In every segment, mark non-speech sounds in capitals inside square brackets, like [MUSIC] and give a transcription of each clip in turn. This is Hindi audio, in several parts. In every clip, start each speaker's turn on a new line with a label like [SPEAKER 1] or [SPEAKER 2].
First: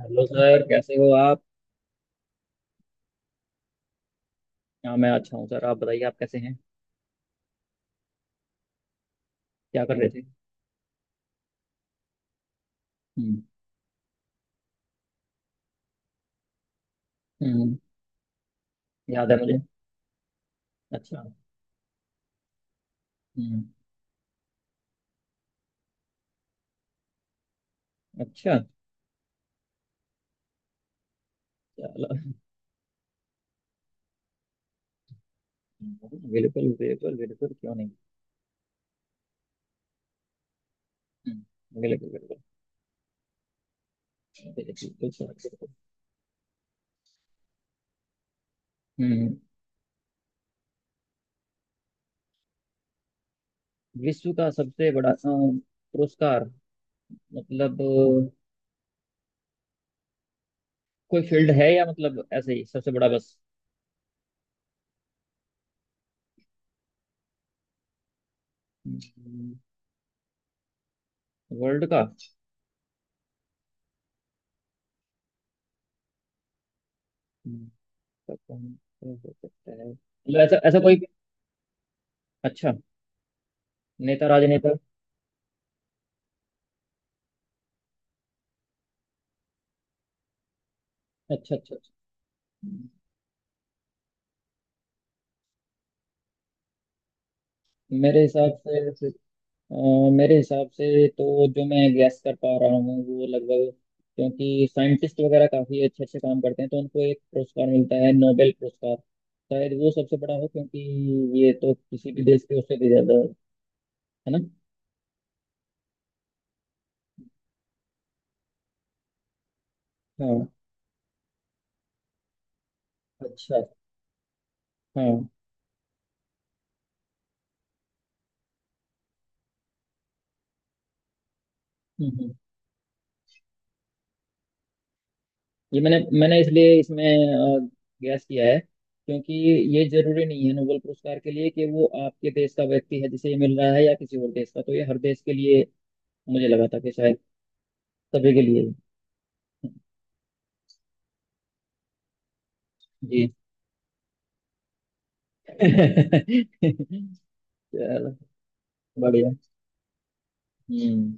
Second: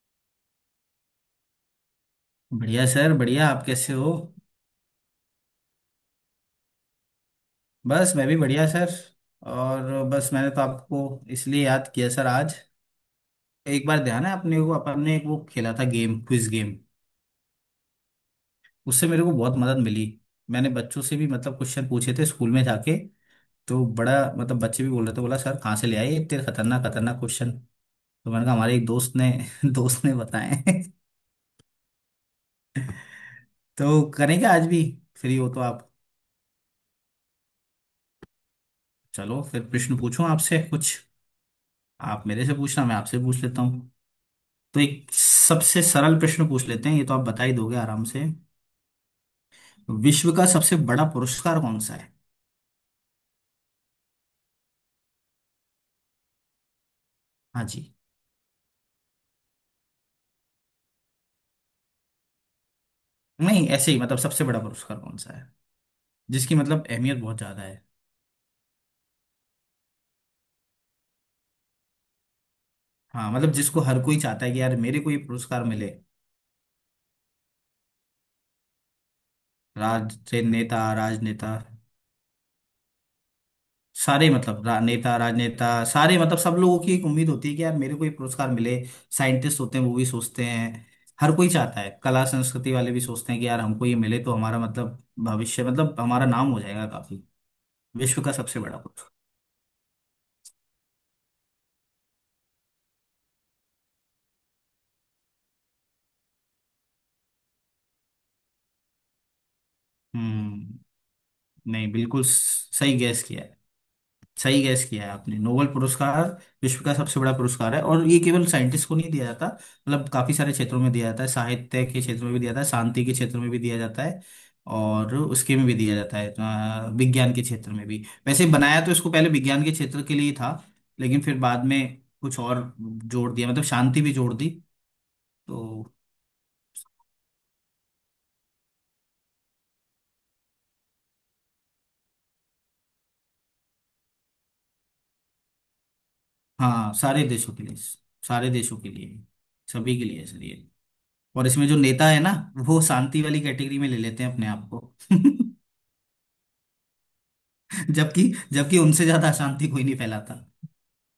[SPEAKER 1] हेलो सर, कैसे हो आप।
[SPEAKER 2] बढ़िया सर, बढ़िया। आप कैसे हो?
[SPEAKER 1] हाँ, मैं अच्छा हूँ सर। आप बताइए, आप कैसे हैं।
[SPEAKER 2] बस मैं भी बढ़िया सर।
[SPEAKER 1] क्या
[SPEAKER 2] और
[SPEAKER 1] कर रहे थे।
[SPEAKER 2] बस मैंने तो आपको इसलिए याद किया सर आज।
[SPEAKER 1] हम्म,
[SPEAKER 2] एक बार ध्यान है, आपने एक वो खेला था गेम, क्विज गेम।
[SPEAKER 1] हम्म।
[SPEAKER 2] उससे मेरे
[SPEAKER 1] याद
[SPEAKER 2] को
[SPEAKER 1] है
[SPEAKER 2] बहुत
[SPEAKER 1] मुझे।
[SPEAKER 2] मदद मिली। मैंने बच्चों से
[SPEAKER 1] अच्छा।
[SPEAKER 2] भी, मतलब, क्वेश्चन पूछे थे स्कूल में जाके।
[SPEAKER 1] हम्म।
[SPEAKER 2] तो बड़ा, मतलब, बच्चे भी बोल रहे थे, बोला सर कहाँ से ले आए ये इतने खतरनाक खतरनाक क्वेश्चन। तो मैंने कहा
[SPEAKER 1] अच्छा।
[SPEAKER 2] हमारे एक दोस्त ने [LAUGHS] दोस्त ने बताए हैं।
[SPEAKER 1] चलो।
[SPEAKER 2] तो करेंगे आज भी, फ्री हो तो आप।
[SPEAKER 1] बिल्कुल बिल्कुल बिल्कुल, क्यों नहीं।
[SPEAKER 2] चलो फिर प्रश्न पूछूं आपसे कुछ।
[SPEAKER 1] बिल्कुल
[SPEAKER 2] आप
[SPEAKER 1] बिल्कुल।
[SPEAKER 2] मेरे से पूछना, मैं आपसे पूछ लेता हूँ। तो
[SPEAKER 1] बिल्कुल
[SPEAKER 2] एक
[SPEAKER 1] सर बिल्कुल।
[SPEAKER 2] सबसे सरल प्रश्न पूछ लेते हैं, ये तो आप बता ही दोगे आराम से।
[SPEAKER 1] हम्म।
[SPEAKER 2] विश्व का सबसे बड़ा पुरस्कार कौन सा है?
[SPEAKER 1] विश्व का सबसे बड़ा पुरस्कार।
[SPEAKER 2] हाँ
[SPEAKER 1] मतलब
[SPEAKER 2] जी।
[SPEAKER 1] कोई फील्ड है, या मतलब ऐसे ही सबसे बड़ा बस।
[SPEAKER 2] नहीं, ऐसे ही मतलब, सबसे बड़ा पुरस्कार कौन सा है जिसकी मतलब अहमियत बहुत ज्यादा है।
[SPEAKER 1] हम्म, वर्ल्ड का।
[SPEAKER 2] हाँ मतलब, जिसको हर कोई चाहता है कि यार मेरे को ये पुरस्कार मिले।
[SPEAKER 1] हम्म, तो कौन हो सकता है,
[SPEAKER 2] राज
[SPEAKER 1] मतलब ऐसा ऐसा
[SPEAKER 2] नेता,
[SPEAKER 1] कोई।
[SPEAKER 2] राजनेता।
[SPEAKER 1] अच्छा। नेता
[SPEAKER 2] सारे मतलब
[SPEAKER 1] राजनेता।
[SPEAKER 2] नेता, राजनेता। सारे मतलब, सब लोगों की एक उम्मीद होती है कि यार मेरे को ये पुरस्कार मिले। साइंटिस्ट होते हैं वो भी सोचते हैं। हर कोई
[SPEAKER 1] अच्छा अच्छा।
[SPEAKER 2] चाहता है। कला संस्कृति वाले भी सोचते हैं कि यार हमको ये मिले तो हमारा मतलब भविष्य, मतलब हमारा नाम हो जाएगा काफी।
[SPEAKER 1] मेरे
[SPEAKER 2] विश्व का
[SPEAKER 1] हिसाब
[SPEAKER 2] सबसे बड़ा
[SPEAKER 1] से
[SPEAKER 2] पुरस्कार।
[SPEAKER 1] अ, मेरे हिसाब से तो जो मैं गैस कर पा रहा हूँ वो लगभग। क्योंकि साइंटिस्ट वगैरह काफी अच्छे अच्छे काम करते हैं तो उनको एक पुरस्कार मिलता है, नोबेल पुरस्कार। शायद वो सबसे बड़ा हो,
[SPEAKER 2] हम्म।
[SPEAKER 1] क्योंकि ये तो
[SPEAKER 2] नहीं,
[SPEAKER 1] किसी
[SPEAKER 2] बिल्कुल
[SPEAKER 1] भी देश के उससे भी
[SPEAKER 2] सही
[SPEAKER 1] ज्यादा
[SPEAKER 2] गैस
[SPEAKER 1] है।
[SPEAKER 2] किया है।
[SPEAKER 1] है ना।
[SPEAKER 2] सही गैस किया है आपने, नोबेल पुरस्कार। विश्व का सबसे बड़ा पुरस्कार है, और ये केवल साइंटिस्ट को नहीं दिया जाता, मतलब काफी
[SPEAKER 1] हाँ।
[SPEAKER 2] सारे क्षेत्रों में दिया जाता है। साहित्य के क्षेत्र में भी दिया जाता है, शांति के क्षेत्र में भी
[SPEAKER 1] अच्छा।
[SPEAKER 2] दिया जाता है।
[SPEAKER 1] हाँ,
[SPEAKER 2] और
[SPEAKER 1] हम्म।
[SPEAKER 2] उसके में भी दिया जाता है, विज्ञान के क्षेत्र में भी। वैसे बनाया तो इसको पहले विज्ञान के क्षेत्र के लिए था, लेकिन फिर बाद में
[SPEAKER 1] हम्म।
[SPEAKER 2] कुछ और जोड़ दिया, मतलब शांति भी जोड़ दी,
[SPEAKER 1] ये
[SPEAKER 2] तो।
[SPEAKER 1] मैंने मैंने इसलिए इसमें गैस किया है, क्योंकि ये जरूरी नहीं है नोबेल पुरस्कार के लिए कि वो आपके देश का व्यक्ति है जिसे ये मिल रहा है, या किसी और देश का। तो ये हर देश के लिए। मुझे लगा था कि
[SPEAKER 2] हाँ
[SPEAKER 1] शायद
[SPEAKER 2] सारे देशों के लिए,
[SPEAKER 1] सभी के
[SPEAKER 2] सारे
[SPEAKER 1] लिए।
[SPEAKER 2] देशों के लिए, सभी के लिए सर ये। और इसमें जो नेता है ना, वो शांति
[SPEAKER 1] जी।
[SPEAKER 2] वाली कैटेगरी में ले लेते हैं अपने आप को। [LAUGHS]
[SPEAKER 1] [LAUGHS] चलो।
[SPEAKER 2] जबकि जबकि उनसे ज्यादा
[SPEAKER 1] बढ़िया।
[SPEAKER 2] अशांति कोई नहीं फैलाता।
[SPEAKER 1] हम्म।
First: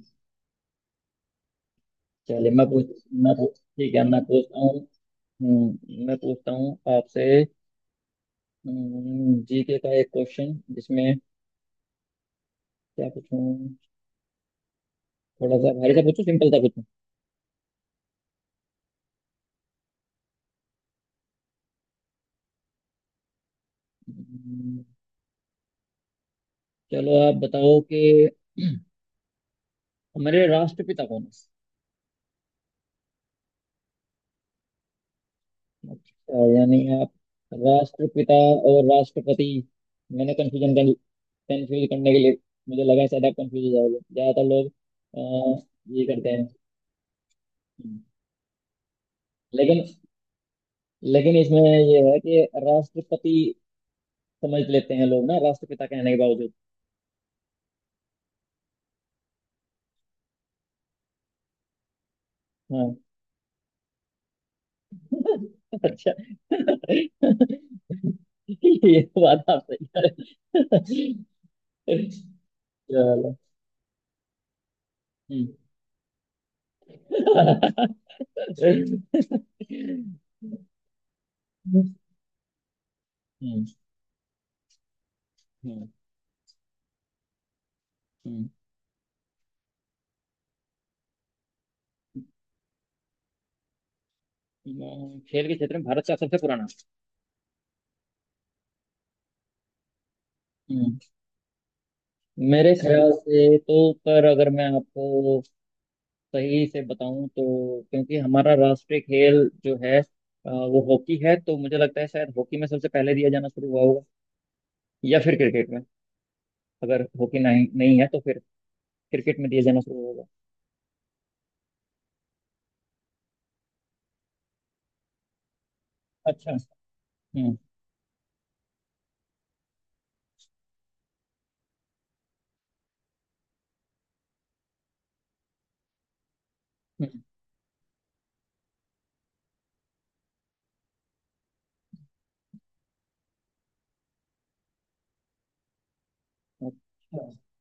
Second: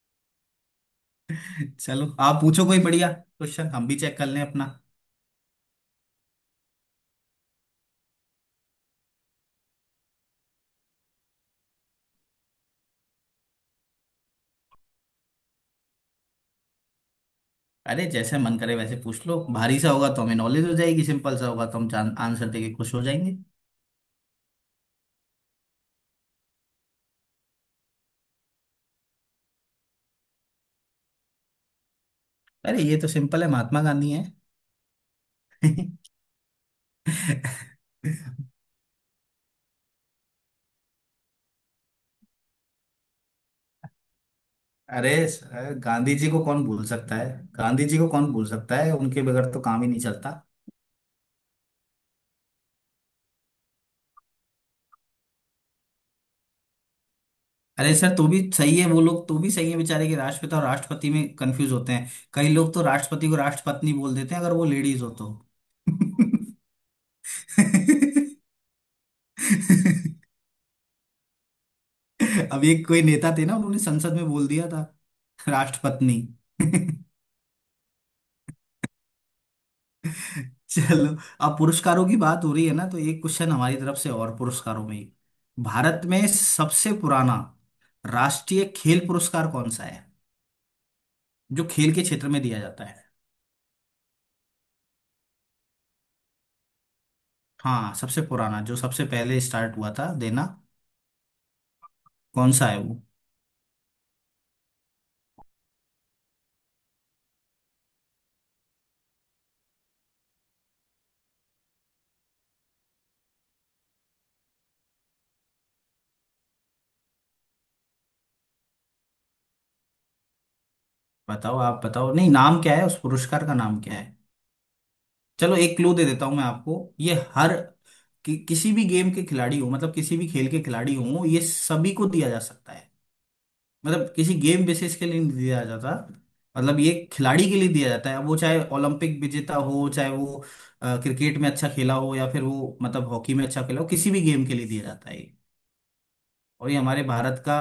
[SPEAKER 2] चलो आप
[SPEAKER 1] चलिए
[SPEAKER 2] पूछो कोई बढ़िया
[SPEAKER 1] मैं पूछ
[SPEAKER 2] क्वेश्चन, हम
[SPEAKER 1] ठीक
[SPEAKER 2] भी
[SPEAKER 1] है,
[SPEAKER 2] चेक
[SPEAKER 1] मैं
[SPEAKER 2] कर लें
[SPEAKER 1] पूछता
[SPEAKER 2] अपना।
[SPEAKER 1] हूँ। मैं पूछता हूँ आपसे। जीके का एक क्वेश्चन जिसमें क्या पूछूं, थोड़ा सा भारी सा पूछूं, सिंपल सा पूछूं।
[SPEAKER 2] अरे जैसे मन करे वैसे पूछ लो। भारी सा होगा तो हमें नॉलेज हो जाएगी, सिंपल सा होगा तो हम जान आंसर देके खुश हो जाएंगे।
[SPEAKER 1] हम्म, चलो आप बताओ कि हमारे राष्ट्रपिता कौन है।
[SPEAKER 2] अरे ये तो सिंपल है, महात्मा गांधी है।
[SPEAKER 1] अच्छा, यानी आप
[SPEAKER 2] [LAUGHS]
[SPEAKER 1] राष्ट्रपिता और राष्ट्रपति। मैंने कंफ्यूजन कंफ्यूज करने के लिए, मुझे लगा है शायद आप कंफ्यूज हो जाओगे, ज्यादातर लोग
[SPEAKER 2] अरे
[SPEAKER 1] अ,
[SPEAKER 2] सर,
[SPEAKER 1] ये
[SPEAKER 2] गांधी जी
[SPEAKER 1] करते
[SPEAKER 2] को
[SPEAKER 1] हैं।
[SPEAKER 2] कौन भूल सकता है? गांधी जी
[SPEAKER 1] हम्म।
[SPEAKER 2] को कौन भूल सकता है, उनके बगैर तो काम
[SPEAKER 1] लेकिन
[SPEAKER 2] ही नहीं चलता।
[SPEAKER 1] लेकिन इसमें ये है कि राष्ट्रपति समझ लेते हैं लोग ना, राष्ट्रपिता कहने के बावजूद।
[SPEAKER 2] अरे सर, तो भी सही है वो लोग, तो भी सही है बेचारे, के राष्ट्रपिता और राष्ट्रपति में कंफ्यूज होते हैं। कई लोग तो
[SPEAKER 1] हाँ।
[SPEAKER 2] राष्ट्रपति को राष्ट्रपत्नी बोल देते हैं, अगर वो लेडीज हो तो।
[SPEAKER 1] [LAUGHS] अच्छा। [LAUGHS]
[SPEAKER 2] [LAUGHS]
[SPEAKER 1] ये तो बात आप सही कह रहे हैं।
[SPEAKER 2] अब एक कोई नेता
[SPEAKER 1] चलो।
[SPEAKER 2] थे ना, उन्होंने संसद में बोल दिया था
[SPEAKER 1] हम्म।
[SPEAKER 2] राष्ट्रपत्नी। [LAUGHS]
[SPEAKER 1] [LAUGHS]
[SPEAKER 2] चलो। अब पुरस्कारों की बात हो रही है ना, तो एक
[SPEAKER 1] हम्म,
[SPEAKER 2] क्वेश्चन हमारी तरफ से और पुरस्कारों में ही। भारत में सबसे पुराना
[SPEAKER 1] हम्म,
[SPEAKER 2] राष्ट्रीय खेल पुरस्कार कौन सा है? जो खेल के क्षेत्र में दिया जाता है।
[SPEAKER 1] खेल के क्षेत्र में भारत का सबसे पुराना।
[SPEAKER 2] हाँ, सबसे पुराना, जो सबसे पहले स्टार्ट हुआ था देना।
[SPEAKER 1] हम्म।
[SPEAKER 2] कौन सा
[SPEAKER 1] मेरे
[SPEAKER 2] है वो?
[SPEAKER 1] ख्याल से तो, पर अगर मैं आपको सही से बताऊं तो, क्योंकि हमारा राष्ट्रीय खेल जो है वो हॉकी है, तो मुझे लगता है शायद हॉकी में सबसे पहले दिया जाना शुरू हुआ होगा। या फिर क्रिकेट में। अगर हॉकी नहीं नहीं है तो फिर क्रिकेट में दिया जाना शुरू होगा।
[SPEAKER 2] बताओ, आप बताओ। नहीं, नाम क्या है, उस पुरस्कार का नाम क्या है? चलो एक क्लू दे देता हूँ मैं
[SPEAKER 1] अच्छा।
[SPEAKER 2] आपको ये हर,
[SPEAKER 1] हम्म।
[SPEAKER 2] किसी भी गेम के खिलाड़ी हो, मतलब किसी भी खेल के खिलाड़ी हो, ये सभी को दिया जा सकता है। मतलब किसी गेम बेसिस के लिए नहीं दिया जाता। मतलब ये
[SPEAKER 1] हम्म।
[SPEAKER 2] खिलाड़ी के लिए दिया जाता है, वो चाहे ओलंपिक विजेता हो, चाहे वो क्रिकेट में अच्छा खेला हो, या फिर वो मतलब हॉकी में अच्छा खेला हो, किसी भी गेम के लिए दिया जाता है। और ये हमारे
[SPEAKER 1] अच्छा।
[SPEAKER 2] भारत का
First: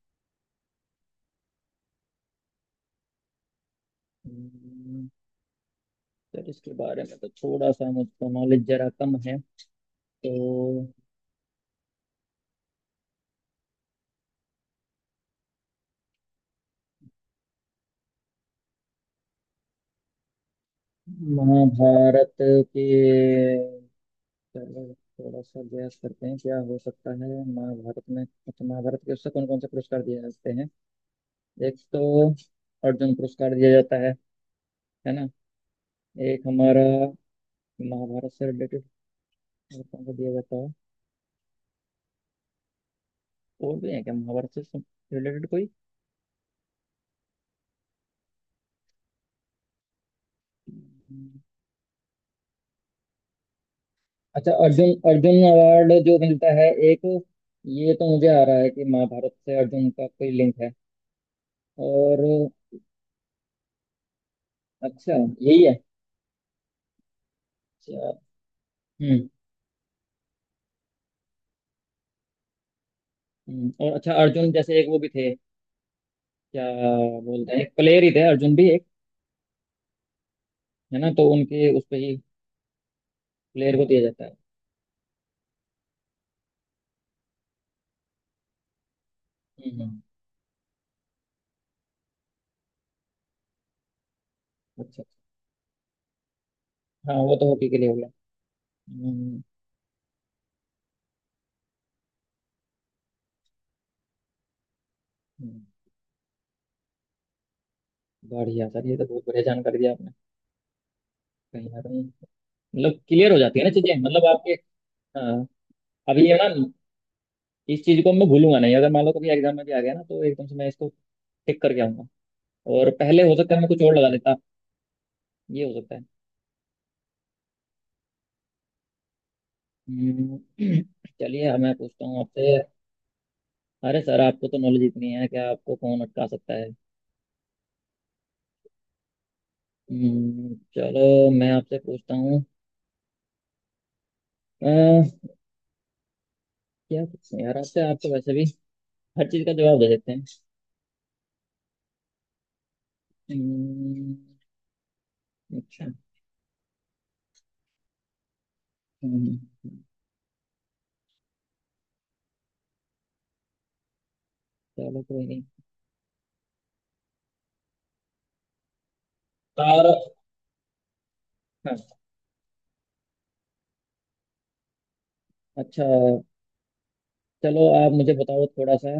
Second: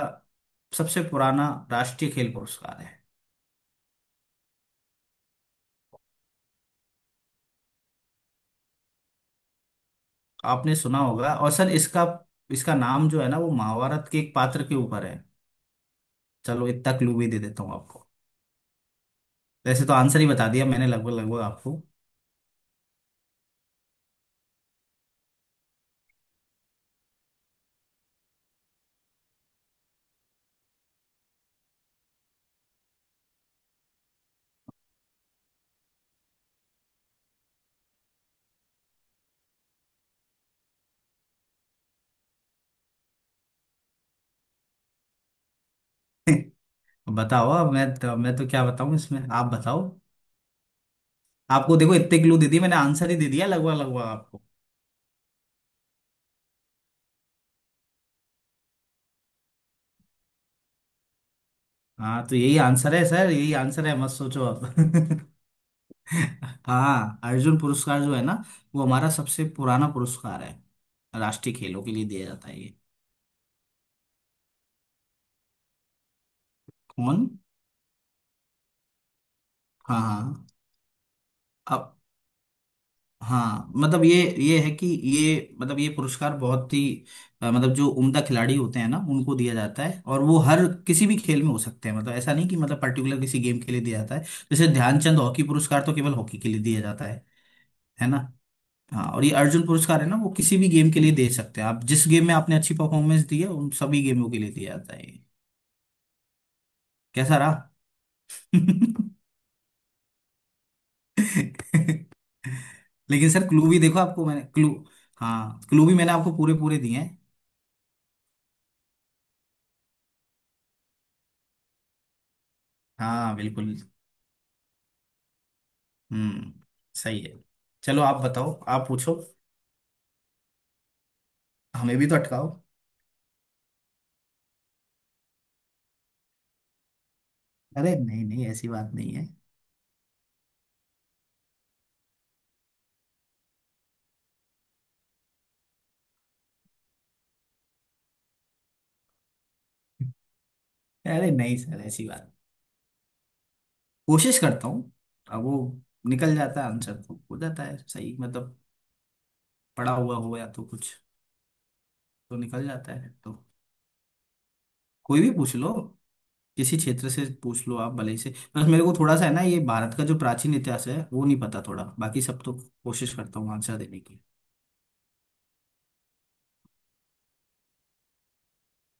[SPEAKER 2] सबसे पुराना राष्ट्रीय खेल पुरस्कार है।
[SPEAKER 1] हम्म, सर इसके बारे में तो थोड़ा सा मुझको नॉलेज जरा कम है,
[SPEAKER 2] आपने
[SPEAKER 1] तो।
[SPEAKER 2] सुना होगा और सर इसका इसका नाम जो है ना, वो महाभारत के एक पात्र के ऊपर है। चलो इतना क्लू भी दे देता हूँ आपको। वैसे तो आंसर ही बता दिया मैंने लगभग लगभग आपको।
[SPEAKER 1] महाभारत के। चलो, थोड़ा सा गैस करते हैं क्या हो सकता है महाभारत में। अच्छा, महाभारत के उससे कौन कौन से पुरस्कार दिए जाते हैं। एक तो अर्जुन पुरस्कार दिया जाता है ना। एक हमारा महाभारत से रिलेटेड कौन सा दिया जाता है, और भी है क्या महाभारत से रिलेटेड कोई।
[SPEAKER 2] [LAUGHS] बताओ अब मैं तो क्या बताऊं इसमें, आप बताओ। आपको देखो इतने क्लू दे दिए मैंने, आंसर ही दे दिया लगभग लगभग आपको।
[SPEAKER 1] अच्छा, अर्जुन, अर्जुन अवार्ड जो मिलता है एक, ये तो मुझे आ रहा है कि महाभारत से अर्जुन का कोई लिंक है,
[SPEAKER 2] हाँ तो
[SPEAKER 1] और।
[SPEAKER 2] यही आंसर है सर, यही आंसर है, मत सोचो आप।
[SPEAKER 1] अच्छा।
[SPEAKER 2] [LAUGHS]
[SPEAKER 1] यही है।
[SPEAKER 2] हाँ, अर्जुन पुरस्कार
[SPEAKER 1] अच्छा।
[SPEAKER 2] जो है ना, वो हमारा
[SPEAKER 1] हम्म,
[SPEAKER 2] सबसे पुराना पुरस्कार है। राष्ट्रीय खेलों के लिए दिया जाता है ये।
[SPEAKER 1] और अच्छा, अर्जुन जैसे एक वो भी थे क्या,
[SPEAKER 2] कौन?
[SPEAKER 1] बोलते हैं एक प्लेयर ही थे, अर्जुन भी एक,
[SPEAKER 2] हाँ हाँ।
[SPEAKER 1] है ना, तो उनके उस पे
[SPEAKER 2] अब
[SPEAKER 1] ही
[SPEAKER 2] हाँ
[SPEAKER 1] प्लेयर को दिया
[SPEAKER 2] मतलब ये
[SPEAKER 1] जाता है।
[SPEAKER 2] ये है कि ये मतलब ये पुरस्कार बहुत ही, मतलब जो उम्दा खिलाड़ी होते हैं ना उनको दिया
[SPEAKER 1] हम्म,
[SPEAKER 2] जाता है, और वो हर किसी भी खेल में हो सकते हैं, मतलब ऐसा नहीं कि मतलब पर्टिकुलर किसी गेम के लिए दिया जाता है। जैसे
[SPEAKER 1] अच्छा अच्छा।
[SPEAKER 2] ध्यानचंद हॉकी पुरस्कार तो केवल हॉकी के लिए दिया जाता
[SPEAKER 1] हाँ
[SPEAKER 2] है।
[SPEAKER 1] वो तो हॉकी के लिए हो
[SPEAKER 2] है
[SPEAKER 1] गया।
[SPEAKER 2] ना? हाँ, और ये
[SPEAKER 1] हम्म,
[SPEAKER 2] अर्जुन पुरस्कार है ना, वो किसी भी गेम के लिए दे सकते हैं आप, जिस गेम में आपने अच्छी परफॉर्मेंस दी है उन सभी गेमों के लिए दिया जाता है।
[SPEAKER 1] हम्म,
[SPEAKER 2] कैसा रहा?
[SPEAKER 1] बढ़िया सर, ये तो
[SPEAKER 2] [LAUGHS]
[SPEAKER 1] बहुत बढ़िया जानकारी दी आपने। कहीं ना कहीं, मतलब
[SPEAKER 2] लेकिन
[SPEAKER 1] क्लियर हो
[SPEAKER 2] सर
[SPEAKER 1] जाती है
[SPEAKER 2] क्लू
[SPEAKER 1] ना
[SPEAKER 2] भी
[SPEAKER 1] चीजें,
[SPEAKER 2] देखो आपको
[SPEAKER 1] मतलब
[SPEAKER 2] मैंने
[SPEAKER 1] आपके।
[SPEAKER 2] क्लू,
[SPEAKER 1] हाँ।
[SPEAKER 2] हाँ क्लू भी मैंने
[SPEAKER 1] अभी
[SPEAKER 2] आपको
[SPEAKER 1] ये ना,
[SPEAKER 2] पूरे पूरे दिए हैं।
[SPEAKER 1] इस चीज को मैं भूलूंगा नहीं। अगर मान लो कभी एग्जाम में भी आ गया ना, तो एकदम से मैं इसको टिक करके आऊंगा। और पहले
[SPEAKER 2] हाँ
[SPEAKER 1] हो सकता है मैं
[SPEAKER 2] बिल्कुल।
[SPEAKER 1] कुछ और लगा लेता। ये हो सकता है।
[SPEAKER 2] हम्म। सही है। चलो आप बताओ, आप पूछो,
[SPEAKER 1] हम्म, [CLEARS THROAT] चलिए अब मैं
[SPEAKER 2] हमें
[SPEAKER 1] पूछता
[SPEAKER 2] भी तो
[SPEAKER 1] हूँ
[SPEAKER 2] अटकाओ।
[SPEAKER 1] आपसे। अरे सर, आपको तो नॉलेज इतनी है कि आपको कौन अटका सकता है।
[SPEAKER 2] अरे नहीं नहीं, ऐसी बात नहीं है।
[SPEAKER 1] चलो, मैं आपसे पूछता हूँ। अ, क्या पूछूं यार आपसे, आप तो वैसे भी हर चीज का जवाब दे देते हैं।
[SPEAKER 2] अरे नहीं सर, ऐसी बात।
[SPEAKER 1] हम्म,
[SPEAKER 2] कोशिश करता हूँ। अब वो
[SPEAKER 1] अच्छा।
[SPEAKER 2] निकल जाता है आंसर, तो हो जाता है सही, मतलब
[SPEAKER 1] हम्म,
[SPEAKER 2] पड़ा हुआ हो या तो कुछ, तो निकल जाता है तो।
[SPEAKER 1] चलो
[SPEAKER 2] कोई
[SPEAKER 1] कोई
[SPEAKER 2] भी
[SPEAKER 1] नहीं।
[SPEAKER 2] पूछ लो, किसी क्षेत्र से पूछ लो आप, भले ही से। बस मेरे को थोड़ा सा है ना, ये
[SPEAKER 1] तार।
[SPEAKER 2] भारत का जो प्राचीन इतिहास है वो नहीं पता
[SPEAKER 1] हाँ।
[SPEAKER 2] थोड़ा, बाकी सब तो। कोशिश करता हूँ आंसर देने की।
[SPEAKER 1] अच्छा, चलो आप मुझे बताओ थोड़ा सा,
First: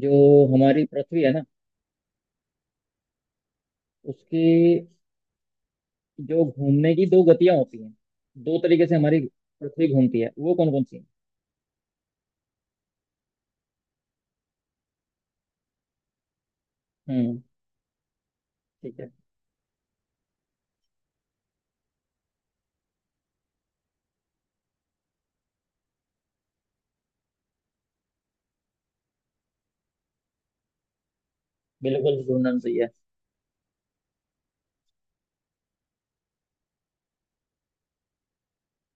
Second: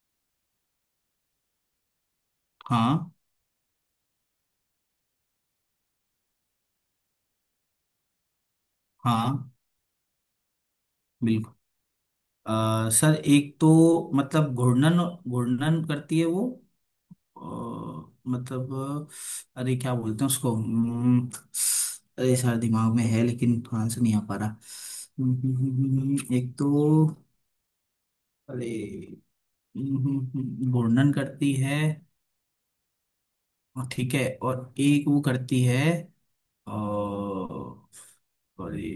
[SPEAKER 1] जो हमारी पृथ्वी है ना,
[SPEAKER 2] हाँ।
[SPEAKER 1] उसकी जो घूमने की दो गतियां होती हैं, दो तरीके से हमारी
[SPEAKER 2] हाँ।
[SPEAKER 1] पृथ्वी घूमती है, वो कौन कौन सी हैं।
[SPEAKER 2] बिल्कुल। सर एक तो मतलब घूर्णन, घूर्णन करती है वो। अ,
[SPEAKER 1] हम्म।
[SPEAKER 2] मतलब,
[SPEAKER 1] ठीक है।
[SPEAKER 2] अरे क्या बोलते हैं उसको? अरे सर दिमाग में है लेकिन आंसर नहीं आ पा रहा, एक तो, अरे, घूर्णन करती है।
[SPEAKER 1] बिल्कुल, घूमना सही है।
[SPEAKER 2] हाँ, ठीक है, और एक वो करती है, और, सॉरी,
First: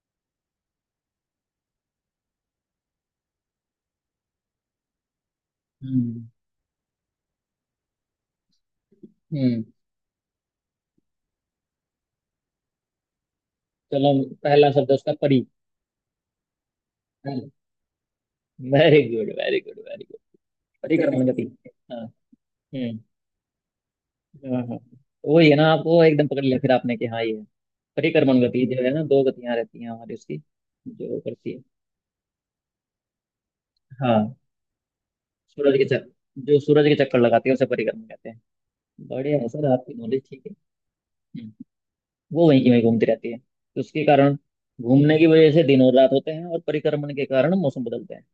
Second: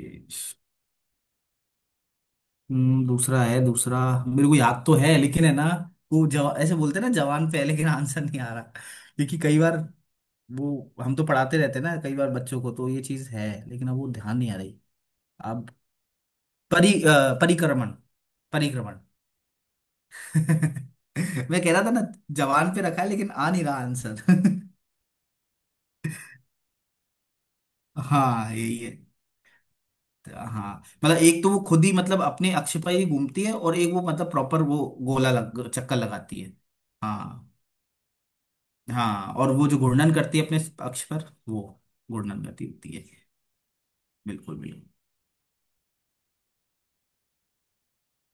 [SPEAKER 2] दूसरा है दूसरा, मेरे को याद तो है लेकिन है ना,
[SPEAKER 1] हम्म।
[SPEAKER 2] वो जवा ऐसे बोलते हैं ना, जवान पे है लेकिन आंसर नहीं आ रहा, क्योंकि कई
[SPEAKER 1] हम्म।
[SPEAKER 2] बार वो हम तो पढ़ाते रहते हैं ना, कई बार बच्चों को, तो ये चीज है लेकिन अब वो
[SPEAKER 1] चलो,
[SPEAKER 2] ध्यान नहीं आ
[SPEAKER 1] पहला
[SPEAKER 2] रही।
[SPEAKER 1] शब्द है उसका, परी।
[SPEAKER 2] अब परिक्रमण, परिक्रमण।
[SPEAKER 1] Very good very good very good.
[SPEAKER 2] [LAUGHS]
[SPEAKER 1] बड़ी कर्मगति।
[SPEAKER 2] मैं कह रहा था ना,
[SPEAKER 1] हाँ।
[SPEAKER 2] जवान पे
[SPEAKER 1] हम्म।
[SPEAKER 2] रखा है लेकिन आ नहीं रहा
[SPEAKER 1] हाँ,
[SPEAKER 2] आंसर।
[SPEAKER 1] हाँ। तो वही है ना, आपको एकदम पकड़ लिया फिर आपने कि हाँ ये है।
[SPEAKER 2] [LAUGHS]
[SPEAKER 1] परिक्रमण
[SPEAKER 2] हाँ
[SPEAKER 1] गति जो
[SPEAKER 2] यही।
[SPEAKER 1] है ना, दो गतियां रहती हैं हमारी उसकी।
[SPEAKER 2] हाँ मतलब
[SPEAKER 1] जो
[SPEAKER 2] एक तो
[SPEAKER 1] करती
[SPEAKER 2] वो
[SPEAKER 1] है।
[SPEAKER 2] खुद ही, मतलब अपने अक्ष पर ही घूमती है, और एक वो मतलब
[SPEAKER 1] हाँ।
[SPEAKER 2] प्रॉपर वो गोला लग
[SPEAKER 1] सूरज के
[SPEAKER 2] चक्कर लगाती
[SPEAKER 1] चक्कर,
[SPEAKER 2] है।
[SPEAKER 1] जो सूरज के चक्कर लगाती
[SPEAKER 2] हाँ।
[SPEAKER 1] है उसे परिक्रमण कहते हैं।
[SPEAKER 2] हाँ
[SPEAKER 1] बढ़िया है
[SPEAKER 2] और
[SPEAKER 1] सर,
[SPEAKER 2] वो जो
[SPEAKER 1] आपकी
[SPEAKER 2] घूर्णन
[SPEAKER 1] नॉलेज
[SPEAKER 2] करती
[SPEAKER 1] ठीक
[SPEAKER 2] है
[SPEAKER 1] है।
[SPEAKER 2] अपने अक्ष पर,
[SPEAKER 1] हम्म,
[SPEAKER 2] वो घूर्णन
[SPEAKER 1] वो वहीं
[SPEAKER 2] करती
[SPEAKER 1] की वहीं
[SPEAKER 2] होती है।
[SPEAKER 1] घूमती रहती है, तो उसके कारण,
[SPEAKER 2] बिल्कुल बिल्कुल।
[SPEAKER 1] घूमने की वजह से दिन और रात होते हैं, और परिक्रमण के कारण मौसम बदलते हैं।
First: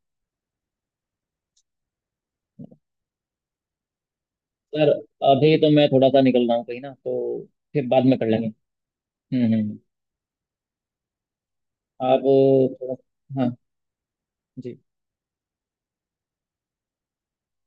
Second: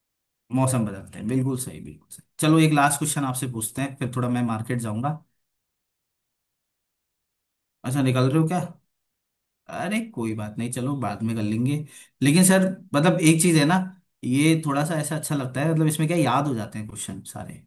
[SPEAKER 2] मौसम बदलता है, बिल्कुल सही, बिल्कुल सही। चलो एक लास्ट क्वेश्चन आपसे पूछते हैं, फिर थोड़ा मैं मार्केट
[SPEAKER 1] सर,
[SPEAKER 2] जाऊंगा।
[SPEAKER 1] अभी तो मैं थोड़ा सा निकल रहा हूँ कहीं, ना तो फिर
[SPEAKER 2] अच्छा,
[SPEAKER 1] बाद में कर
[SPEAKER 2] निकल रहे
[SPEAKER 1] लेंगे।
[SPEAKER 2] हो क्या?
[SPEAKER 1] हम्म, हम्म,
[SPEAKER 2] अरे कोई बात नहीं, चलो बाद में कर लेंगे।
[SPEAKER 1] आप
[SPEAKER 2] लेकिन सर,
[SPEAKER 1] थोड़ा।
[SPEAKER 2] मतलब एक
[SPEAKER 1] हाँ
[SPEAKER 2] चीज है ना, ये
[SPEAKER 1] जी,
[SPEAKER 2] थोड़ा सा ऐसा अच्छा लगता है, मतलब इसमें क्या, याद हो जाते हैं क्वेश्चन सारे।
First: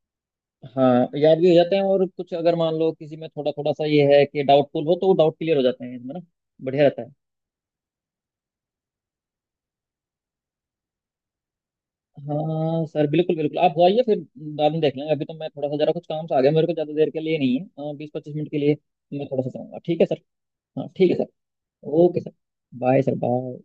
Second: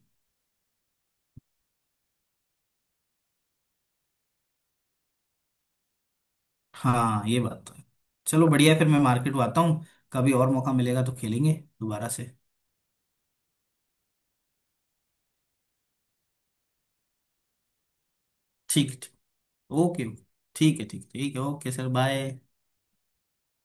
[SPEAKER 1] हाँ, याद भी हो जाते हैं, और कुछ अगर मान लो किसी में थोड़ा थोड़ा सा ये है कि डाउटफुल हो, तो वो डाउट क्लियर हो जाते हैं इसमें ना। बढ़िया रहता है।
[SPEAKER 2] हाँ ये बात तो है। चलो बढ़िया है, फिर मैं मार्केट आता हूँ। कभी और मौका मिलेगा तो खेलेंगे दोबारा से।
[SPEAKER 1] हाँ सर, बिल्कुल बिल्कुल। आप हो आइए फिर, बाद में देख लेंगे। अभी तो मैं थोड़ा सा जरा कुछ काम से आ गया, मेरे को ज़्यादा देर के लिए नहीं है, 20-25 मिनट के लिए
[SPEAKER 2] ठीक, ठीक।
[SPEAKER 1] मैं थोड़ा सा जाऊँगा। ठीक
[SPEAKER 2] ओके
[SPEAKER 1] है
[SPEAKER 2] ओके।
[SPEAKER 1] सर।
[SPEAKER 2] ठीक है,
[SPEAKER 1] हाँ
[SPEAKER 2] ठीक,
[SPEAKER 1] ठीक है सर।
[SPEAKER 2] ठीक है। Okay sir,
[SPEAKER 1] okay sir,
[SPEAKER 2] bye.
[SPEAKER 1] Bye sir, bye.